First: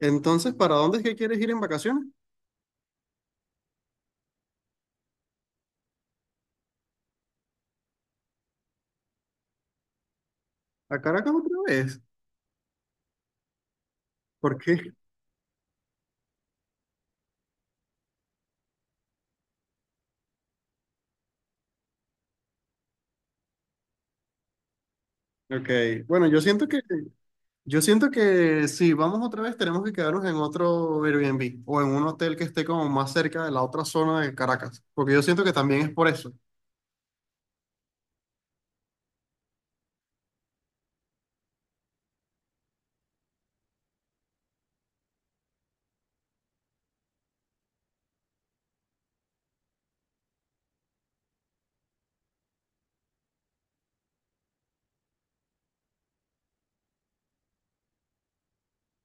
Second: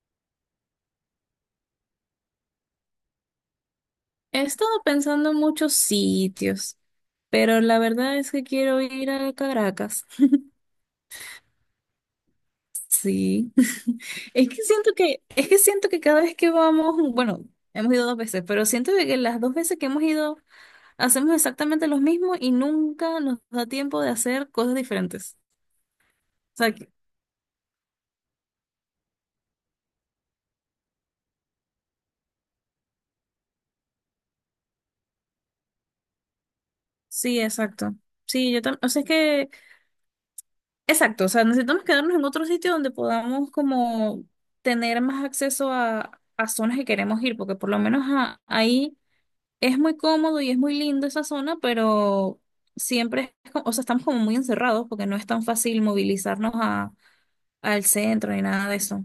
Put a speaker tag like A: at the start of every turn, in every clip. A: Entonces, ¿para dónde es que quieres ir en vacaciones?
B: He estado pensando en muchos sitios, pero la verdad es que quiero ir a Caracas.
A: ¿A Caracas otra vez?
B: Sí. Es que
A: ¿Por qué?
B: siento que, es que siento que cada vez que vamos, bueno, hemos ido dos veces, pero siento de que las dos veces que hemos ido hacemos exactamente lo mismo y nunca nos da tiempo de hacer cosas diferentes.
A: Ok, bueno, yo
B: O
A: siento
B: sea,
A: que, yo siento que si vamos otra vez tenemos que quedarnos en otro Airbnb o en un hotel que esté como más cerca de la otra zona de Caracas, porque yo siento que también es por eso.
B: sí, exacto. Sí, yo también, o sea, es que, exacto, o sea, necesitamos quedarnos en otro sitio donde podamos como tener más acceso a zonas que queremos ir, porque por lo menos ahí es muy cómodo y es muy lindo esa zona, pero siempre es, o sea, estamos como muy encerrados porque no es tan fácil movilizarnos al centro ni nada de eso.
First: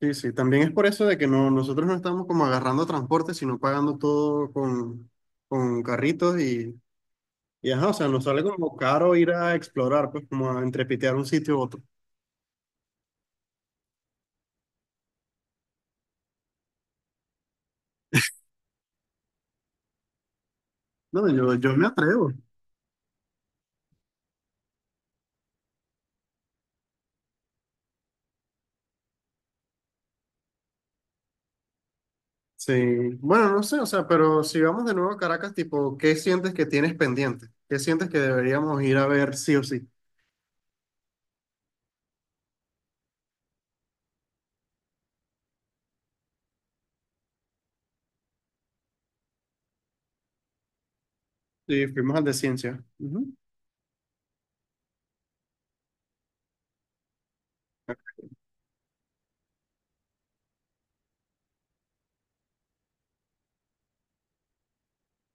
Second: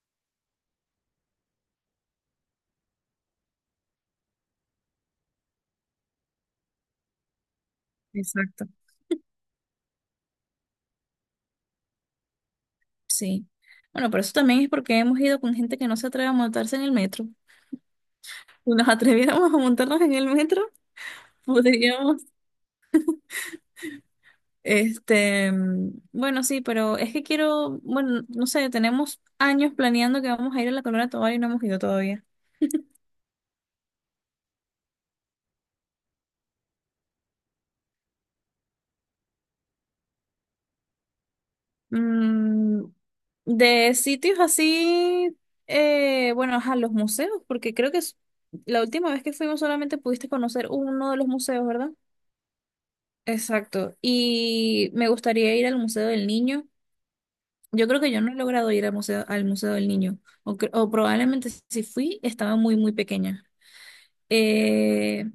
A: Sí, sí, también es por eso de que no, nosotros no estamos como agarrando transporte, sino pagando todo con carritos y ajá, o sea, nos sale
B: Exacto.
A: como caro ir a explorar, pues como a entrepitear un sitio u otro.
B: Sí. Bueno, pero eso también es porque hemos ido con gente que no se atreve a montarse en el metro. Si nos atreviéramos a montarnos en el metro,
A: No, yo me
B: podríamos,
A: atrevo.
B: bueno, sí, pero es que quiero, bueno, no sé, tenemos años planeando que vamos a ir a la Corona Tobar y no hemos ido todavía.
A: Sí, bueno, no sé, o sea, pero si vamos de nuevo a Caracas, tipo, ¿qué sientes que tienes pendiente? ¿Qué sientes que deberíamos ir a ver sí o sí?
B: Mm, de sitios así, bueno, a los museos, porque creo que la última vez que fuimos solamente pudiste conocer uno de los museos,
A: Sí,
B: ¿verdad?
A: fuimos al de ciencia. Ujú.
B: Exacto. Y me gustaría ir al Museo del Niño. Yo creo que yo no he logrado ir al Museo del Niño, o probablemente si fui, estaba muy, muy pequeña. Eh,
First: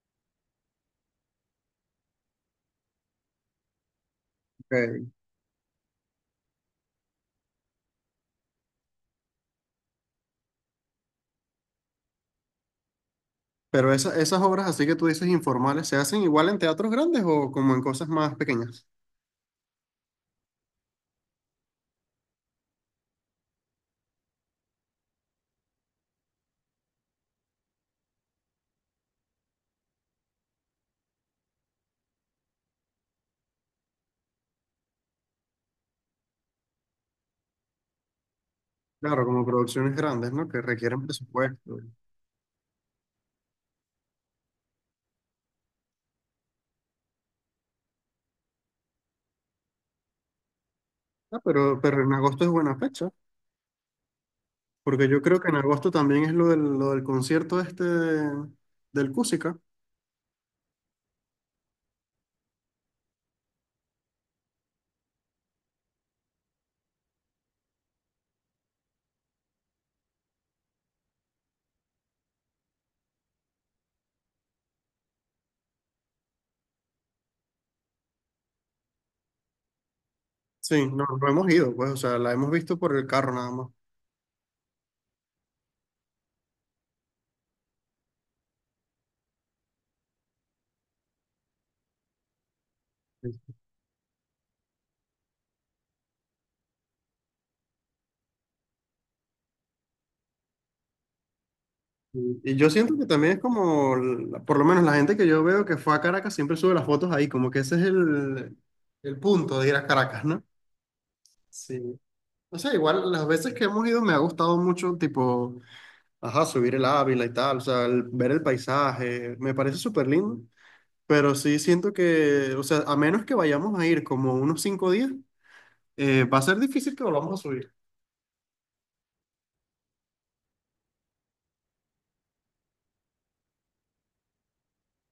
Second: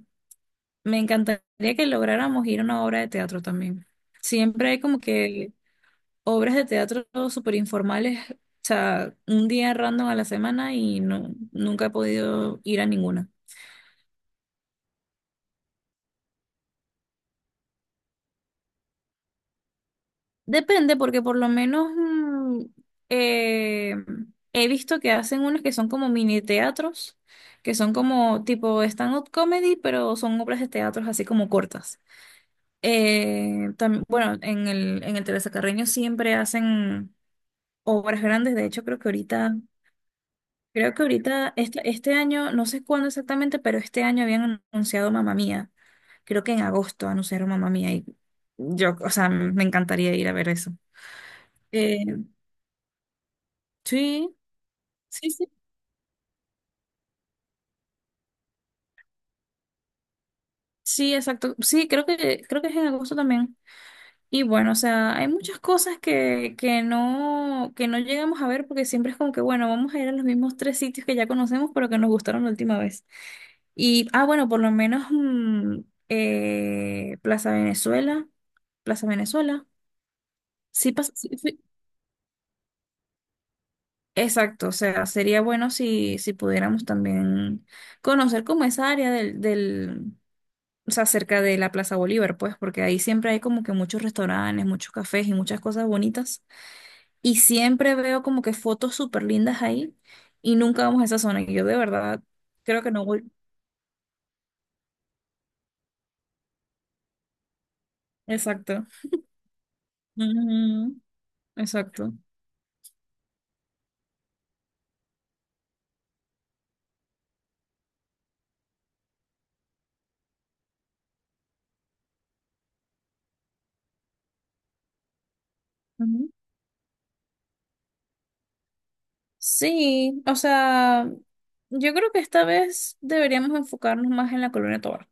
B: Me encantaría que lográramos ir a una obra de teatro también. Siempre hay como
A: Ok.
B: que obras de teatro súper informales, o sea, un día random a la semana y no, nunca he podido ir a ninguna.
A: Pero esas obras así que tú dices informales, ¿se hacen igual en teatros grandes o como en cosas más pequeñas?
B: Depende, porque por lo menos eh, he visto que hacen unas que son como mini teatros, que son como tipo stand-up comedy, pero son obras de teatro así como cortas. Bueno, en el Teresa Carreño siempre hacen obras grandes, de hecho creo que
A: Claro, como
B: ahorita
A: producciones grandes, ¿no? Que
B: Creo
A: requieren
B: que ahorita,
A: presupuesto.
B: este año, no sé cuándo exactamente, pero este año habían anunciado Mamá Mía. Creo que en agosto anunciaron Mamá Mía y yo, o sea, me encantaría ir a ver eso.
A: Ah, pero
B: Eh,
A: en agosto es buena fecha,
B: sí,
A: porque yo
B: sí,
A: creo
B: sí,
A: que en agosto también es lo del concierto este del Cusica.
B: sí, exacto. Sí, creo que es en agosto también. Y bueno, o sea, hay muchas cosas que, que no llegamos a ver porque siempre es como que, bueno, vamos a ir a los mismos tres sitios que ya conocemos, pero que nos gustaron la última vez. Y, bueno, por lo menos eh, Plaza Venezuela, Plaza Venezuela,
A: Sí,
B: sí,
A: no, no
B: sí,
A: hemos ido, pues, o sea, la hemos visto por el carro nada más.
B: exacto, o sea, sería bueno si, si pudiéramos también conocer como esa área del, o sea, cerca de la Plaza Bolívar, pues, porque ahí siempre hay como que muchos restaurantes, muchos cafés y muchas cosas bonitas. Y siempre veo como que fotos súper lindas ahí y nunca vamos a esa zona. Y yo de verdad
A: Y yo
B: creo que
A: siento
B: no
A: que
B: voy.
A: también es como, por lo menos la gente que yo veo que fue a Caracas siempre sube las fotos ahí, como que ese es el,
B: Exacto.
A: el punto de ir a Caracas, ¿no?
B: Ujú.
A: Sí.
B: Exacto.
A: O sea, igual las veces que hemos ido me ha gustado mucho, tipo, ajá, subir el Ávila y tal, o sea, ver el paisaje, me parece súper lindo, pero sí siento que, o sea, a menos que vayamos a ir como unos 5 días, va a ser difícil que volvamos a subir.
B: Sí, o sea, yo creo que esta vez deberíamos enfocarnos más en la Colonia Tovar,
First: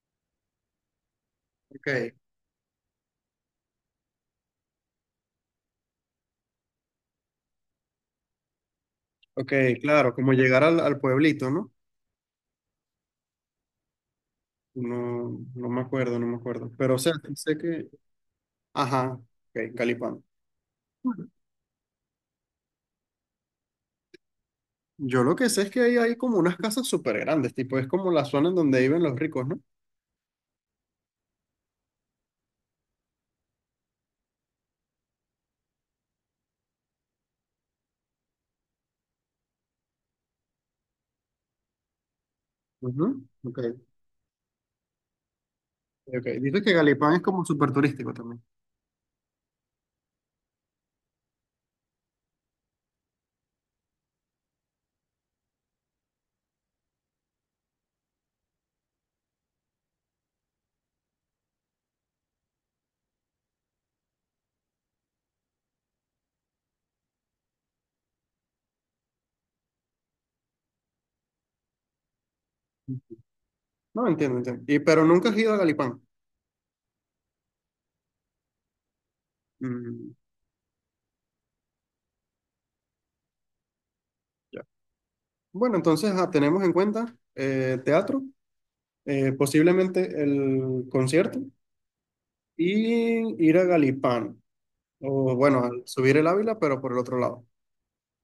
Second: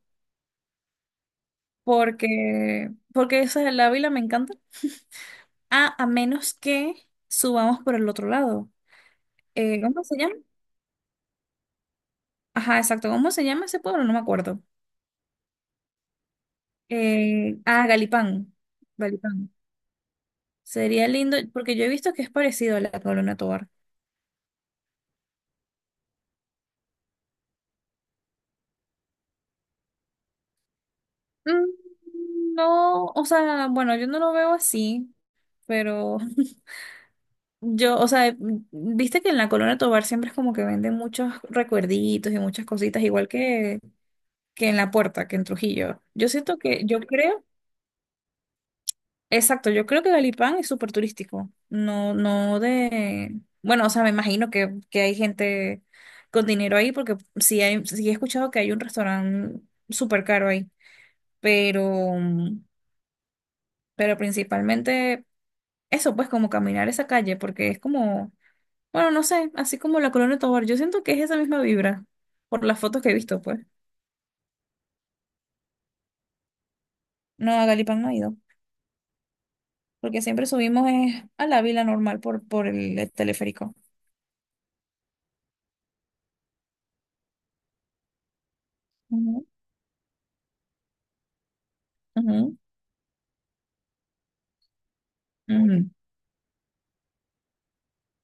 A: Ok,
B: porque esa de la Ávila me encanta. Ah, a menos que subamos por el otro lado.
A: ok,
B: ¿Cómo
A: claro,
B: se
A: como
B: llama?
A: llegar al pueblito, ¿no?
B: Ajá, exacto. ¿Cómo se llama ese pueblo? No me acuerdo.
A: No, no me acuerdo, no me acuerdo. Pero, o sea, sí sé que.
B: Galipán.
A: Ajá,
B: Galipán.
A: ok, Calipán.
B: Sería lindo, porque yo he visto que es parecido a la Colonia Tovar.
A: Yo lo que sé es que ahí hay como unas casas súper grandes, tipo, es como la zona en donde viven los ricos, ¿no?
B: Mm, No, o sea, bueno, yo no lo veo así, pero Yo, o sea, viste que en la Colonia Tovar siempre es como que venden muchos recuerditos y muchas cositas,
A: Ujú,
B: igual
A: ok,
B: que en La Puerta, que en Trujillo.
A: ok.
B: Yo siento
A: Dices que
B: que, yo
A: Galipán es como
B: creo,
A: súper turístico también.
B: exacto, yo creo que Galipán es súper turístico. No, no bueno, o sea, me imagino que, hay gente con dinero ahí, porque sí he escuchado que hay un restaurante súper caro ahí, pero, principalmente eso, pues como caminar esa calle, porque es como bueno, no sé, así como la Colonia Tovar, yo siento que es esa misma vibra, por las fotos que he visto, pues.
A: No, entiendo, entiendo. Y, pero nunca has ido a Galipán.
B: No, a Galipán no he ido,
A: Mm,
B: porque siempre subimos a la vila normal por, el teleférico.
A: ya. Bueno, entonces tenemos en cuenta teatro,
B: Ujú,
A: posiblemente el concierto
B: ujú,
A: y ir a Galipán. O bueno, al
B: ujú.
A: subir el Ávila, pero por el otro lado.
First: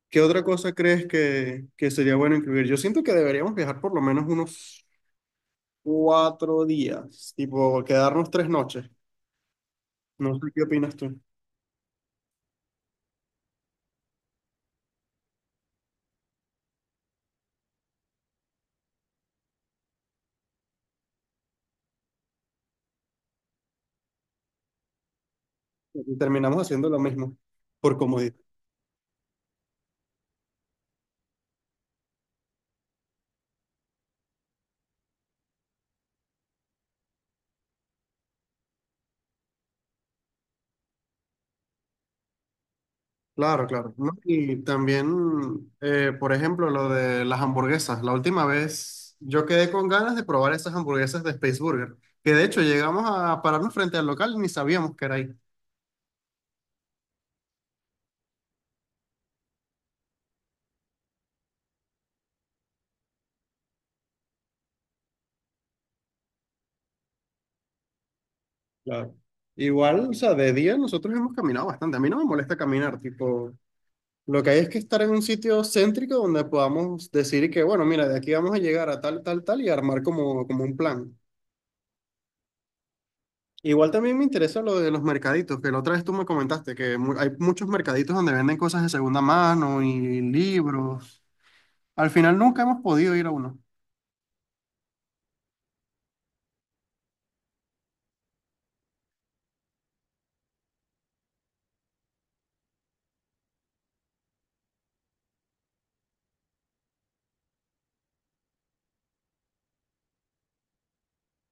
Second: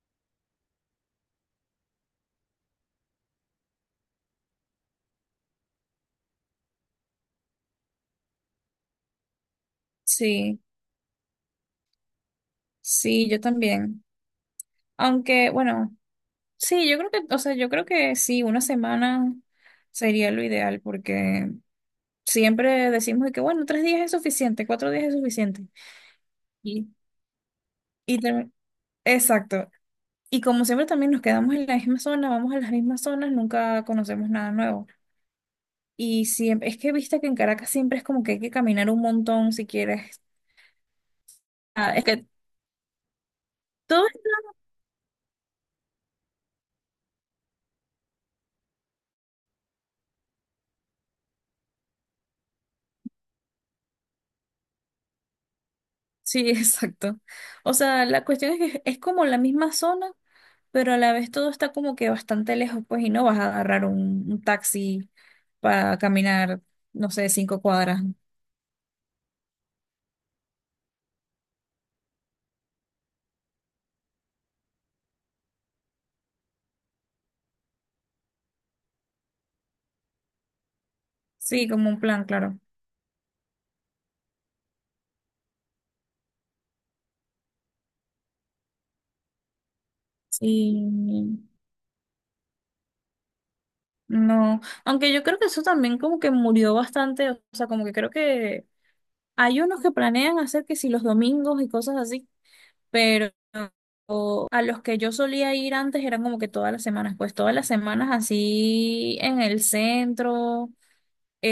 A: ¿Qué otra cosa crees que sería bueno incluir? Yo siento que deberíamos viajar por lo menos unos 4 días, tipo quedarnos 3 noches. No sé
B: Sí,
A: qué opinas tú.
B: sí, yo también. Aunque, bueno, sí, o sea, yo creo que sí, una semana sería lo ideal, porque siempre decimos de que, bueno, 3 días es suficiente, 4 días es suficiente.
A: Y terminamos
B: Y,
A: haciendo lo mismo, por
B: y
A: comodidad.
B: termi- Exacto, y como siempre también nos quedamos en la misma zona, vamos a las mismas zonas, nunca conocemos nada nuevo. Y siempre, es que viste que en Caracas siempre es como que hay que caminar un montón si quieres. Ah, es que
A: Claro, claro,
B: todo,
A: ¿no? Y también, por ejemplo, lo de las hamburguesas. La última vez yo quedé con ganas de probar esas hamburguesas de Space Burger, que de hecho llegamos a pararnos frente al local y ni sabíamos que era ahí.
B: sí, exacto. O sea, la cuestión es que es como la misma zona, pero a la vez todo está como que bastante lejos, pues, y no vas a agarrar un, taxi para caminar, no sé, 5 cuadras.
A: Claro. Igual, o sea, de día nosotros hemos caminado bastante. A mí no me molesta caminar, tipo, lo que hay es que estar en un sitio céntrico donde podamos decir que, bueno, mira, de aquí vamos a llegar a tal, tal, tal y armar como, como un plan.
B: Sí, como un plan, claro.
A: Igual también me interesa lo de los mercaditos, que la otra vez tú me comentaste que hay muchos mercaditos donde venden cosas de segunda mano y libros.
B: Sí.
A: Al final nunca hemos podido ir a uno.
B: No, aunque yo creo que eso también como que murió bastante, o sea, como que creo que hay unos que planean hacer que si los domingos y cosas así, pero a los que yo solía ir antes eran como que todas las semanas, pues todas las semanas así en el centro,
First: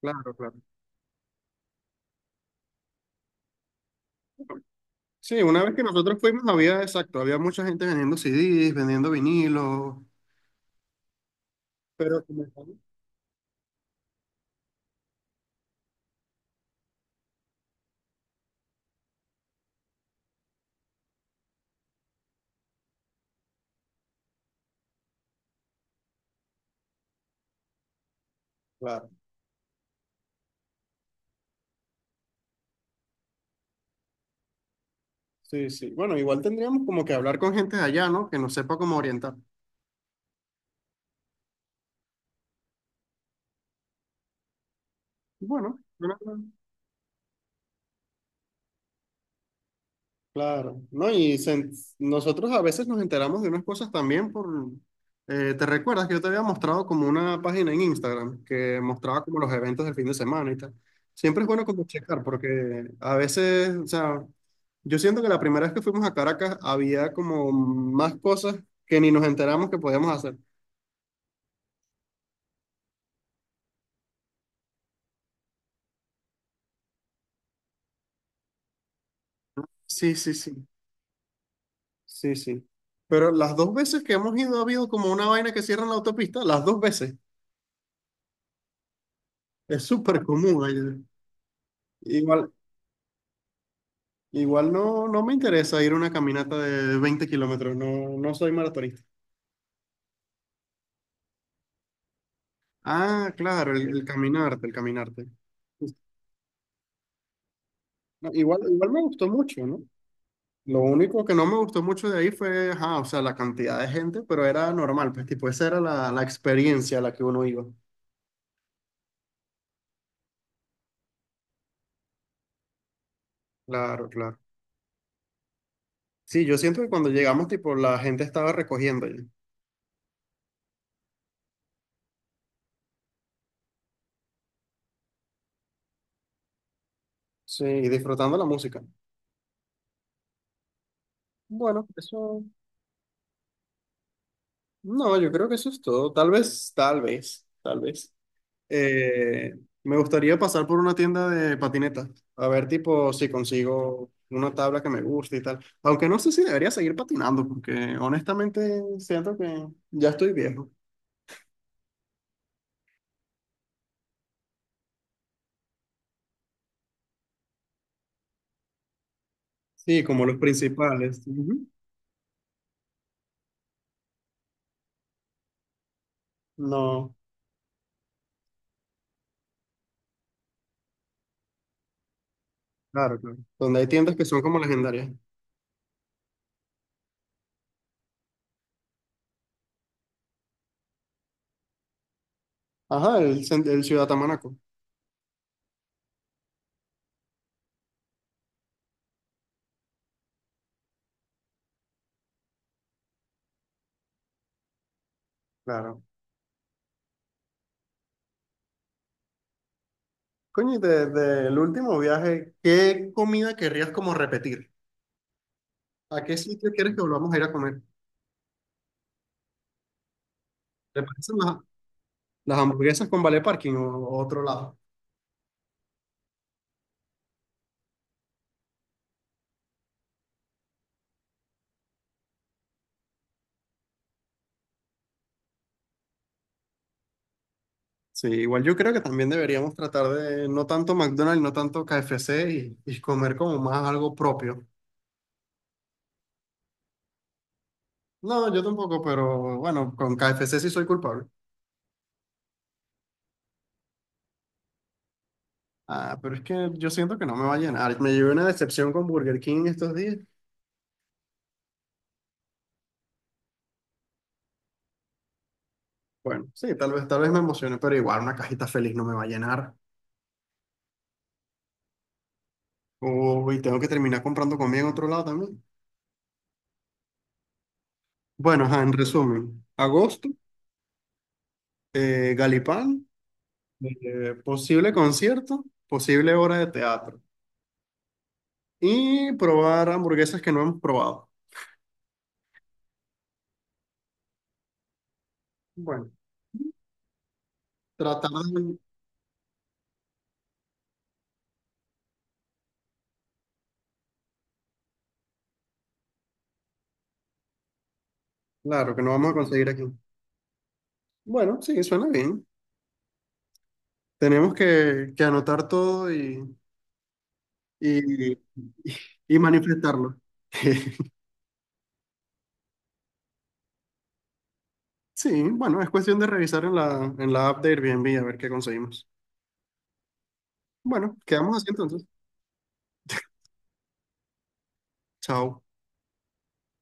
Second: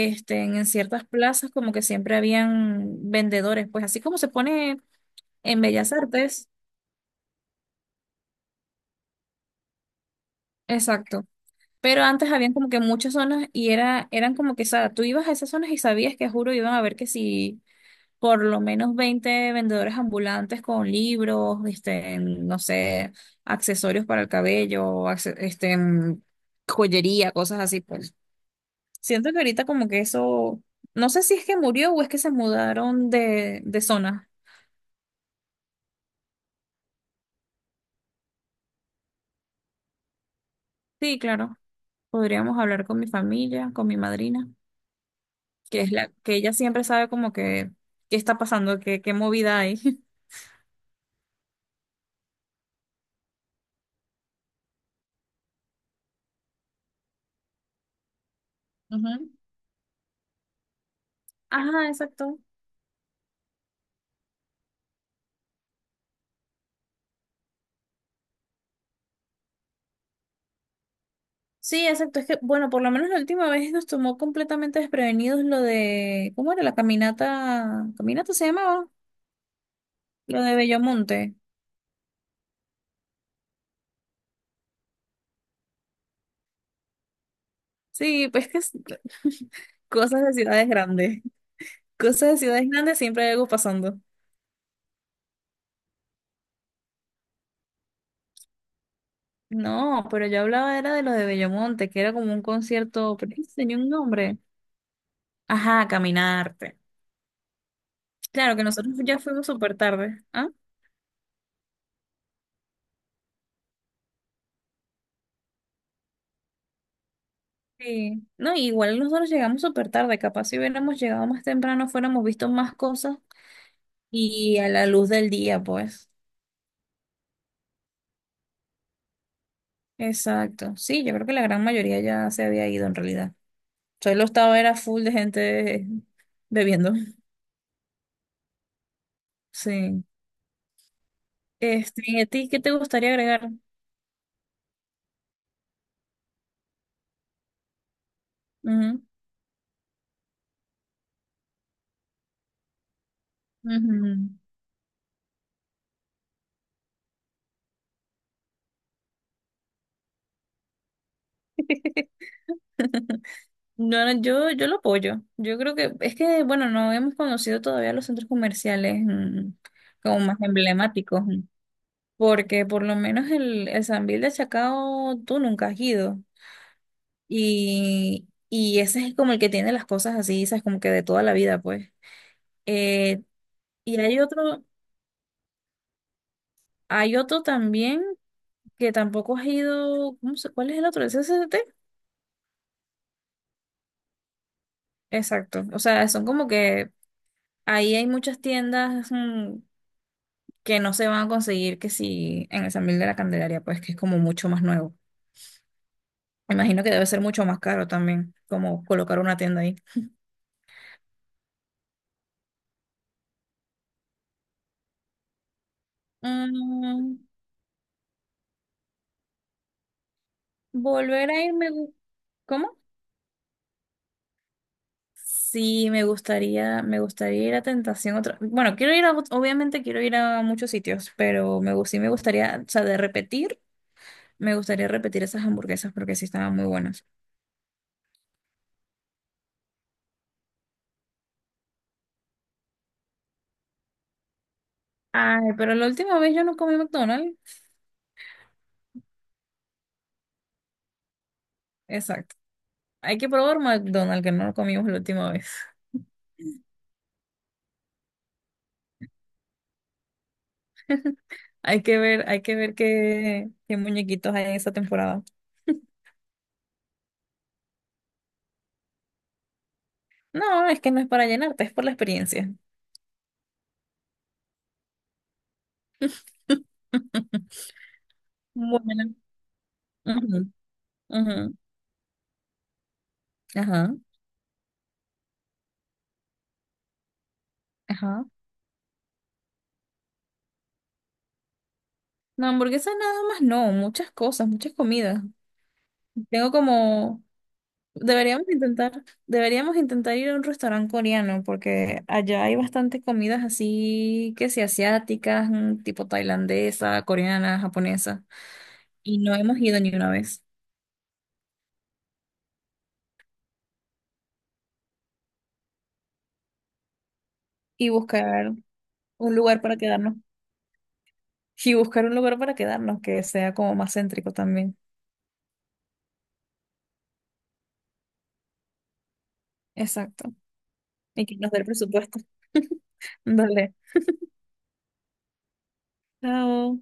A: Claro, claro.
B: en ciertas plazas como que siempre habían vendedores, pues así como se pone
A: Sí,
B: en
A: una vez que
B: Bellas
A: nosotros fuimos
B: Artes,
A: había, exacto, había mucha gente vendiendo CDs, vendiendo vinilos,
B: exacto. Pero
A: pero
B: antes
A: como
B: habían como
A: estamos-
B: que muchas zonas y era, eran como que, o sea, tú ibas a esas zonas y sabías que, juro, iban a ver que si por lo menos 20 vendedores ambulantes con libros, no sé, accesorios para el cabello, joyería, cosas así, pues.
A: Claro,
B: Siento que ahorita como que eso, no sé si es que murió o es que se mudaron de, zona.
A: sí, sí. Bueno, igual tendríamos como que hablar con gente de allá, ¿no? Que nos sepa cómo orientar.
B: Sí, claro. Podríamos hablar con mi familia, con mi madrina,
A: Bueno,
B: que es la
A: bueno,
B: que ella siempre sabe como que qué está pasando, qué movida hay.
A: claro, ¿no? Y se- nosotros a veces nos enteramos de unas cosas también por... ¿te recuerdas que yo te había mostrado como una página en Instagram que mostraba
B: Ujú.
A: como los eventos del fin de semana y tal? Siempre es bueno como
B: Ajá,
A: checar
B: exacto.
A: porque a veces, o sea, yo siento que la primera vez que fuimos a Caracas había como más cosas que ni nos enteramos que podíamos hacer.
B: Sí, exacto. Es que, bueno, por lo menos la última vez nos tomó completamente desprevenidos lo de, ¿cómo era la caminata? ¿Caminata se llamaba?
A: Sí, sí,
B: Lo de
A: sí,
B: Bellomonte.
A: sí, sí. Pero las 2 veces que hemos ido ha habido como una vaina que cierra la autopista, las 2 veces.
B: Sí, pues que es-
A: Es
B: cosas
A: súper
B: de
A: común
B: ciudades
A: allá.
B: grandes. Cosas de
A: Igual,
B: ciudades grandes siempre hay algo pasando.
A: Igual, no, no me interesa ir a una caminata de 20 kilómetros, no, no soy maratonista.
B: No, pero yo hablaba era de lo de Bellomonte, que era como un concierto, pero
A: Ah,
B: es que
A: claro,
B: tenía
A: el,
B: un
A: el
B: nombre.
A: caminarte, el caminarte.
B: Ajá, Caminarte.
A: No,
B: Claro
A: igual,
B: que
A: igual
B: nosotros
A: me
B: ya
A: gustó
B: fuimos
A: mucho,
B: súper
A: ¿no?
B: tarde. ¿Ah?
A: Lo único que no me gustó mucho de ahí fue, ajá, o sea, la cantidad de gente, pero era normal, pues tipo, esa era la experiencia a la que uno iba.
B: Sí. No, igual nosotros llegamos súper tarde, capaz si hubiéramos llegado más temprano, fuéramos visto más cosas
A: Claro, claro.
B: y a la luz del día, pues.
A: Sí, yo siento que cuando llegamos, tipo, la gente estaba recogiendo ya.
B: Exacto. Sí, yo creo que la gran mayoría ya se había ido en realidad. Solo estaba era full de gente bebiendo.
A: Sí, y disfrutando la música.
B: Sí.
A: Bueno,
B: ¿Y a
A: eso,
B: ti qué te gustaría agregar?
A: no, yo creo que eso es todo. Tal vez, tal vez, tal vez.
B: Ujú,
A: Eh, me gustaría pasar por una tienda de patinetas, a ver tipo si
B: ujú.
A: consigo una tabla que me guste y tal. Aunque no sé si debería seguir patinando, porque honestamente siento que ya estoy viejo.
B: No, no, yo lo apoyo. Yo creo que es que, bueno, no hemos conocido todavía los centros comerciales
A: Sí,
B: como
A: como los
B: más emblemáticos,
A: principales. Ujú.
B: porque por lo menos el Sambil de Chacao tú nunca has ido.
A: No,
B: Y ese es como el que tiene las cosas así, ¿sabes? Como que de toda la vida, pues.
A: claro,
B: Eh,
A: claro. Donde hay
B: y
A: tiendas
B: hay
A: que son como
B: otro,
A: legendarias.
B: hay otro también que tampoco has ido, ¿cuál es el otro? ¿El CCT?
A: Ajá, el, el Ciudad Tamanaco.
B: Exacto. O sea, son como que ahí hay muchas tiendas que no se van a conseguir que si en el San Miguel de la Candelaria, pues que es como mucho más nuevo.
A: Claro.
B: Me imagino que debe ser mucho más caro también, como colocar una tienda ahí.
A: Coño, y desde el último viaje, ¿qué comida querrías como repetir? ¿A qué sitio quieres que
B: Mm,
A: volvamos a ir a comer? ¿Te
B: Volver
A: parecen
B: a
A: las,
B: irme,
A: las
B: ¿cómo?
A: hamburguesas con Vale Parking o otro lado?
B: Sí, me gustaría ir a Tentación otra. Bueno, obviamente quiero ir a muchos sitios, pero sí me gustaría, o sea, de repetir, me gustaría repetir esas hamburguesas porque sí estaban muy buenas.
A: Sí, igual yo creo que también deberíamos tratar de no tanto McDonald's, no tanto KFC y comer como más algo propio.
B: Ay, pero la última vez yo no comí McDonald's.
A: No, yo tampoco, pero bueno, con KFC sí soy culpable.
B: Exacto. Hay que probar McDonald's que no lo comimos la última vez.
A: Ah, pero es que yo siento que no me va a llenar. Me llevé una decepción con Burger King estos días.
B: Hay que ver qué muñequitos hay en esa temporada.
A: Bueno, sí, tal vez me emocione, pero igual una cajita feliz no me va a llenar.
B: No, es que no es para llenarte, es por la experiencia.
A: Uy, tengo que terminar comprando comida en otro lado también. Bueno, ajá, en
B: Bueno.
A: resumen, agosto,
B: Ujú, ujú.
A: Galipán,
B: Ajá,
A: posible concierto, posible hora de teatro.
B: ajá.
A: Y probar hamburguesas que no hemos probado.
B: No, hamburguesas nada más, no, muchas cosas, muchas comidas.
A: Bueno,
B: Tengo como,
A: tratar
B: deberíamos
A: de...
B: intentar, deberíamos intentar ir a un restaurante coreano porque allá hay bastantes comidas así que sí, asiáticas, tipo tailandesa, coreana, japonesa,
A: Claro, que no
B: y
A: vamos a
B: no hemos
A: conseguir
B: ido
A: aquí.
B: ni una vez.
A: Bueno, sí, suena bien. Tenemos que anotar todo
B: Y
A: y,
B: buscar un
A: y
B: lugar para quedarnos.
A: manifestarlo.
B: Y buscar un lugar para quedarnos que sea como más céntrico también.
A: Sí, bueno, es cuestión de revisar en la app de Airbnb a ver qué conseguimos.
B: Exacto.
A: Bueno,
B: Y que nos
A: quedamos
B: dé el
A: así entonces.
B: presupuesto. Dale.
A: Chao.
B: Chao.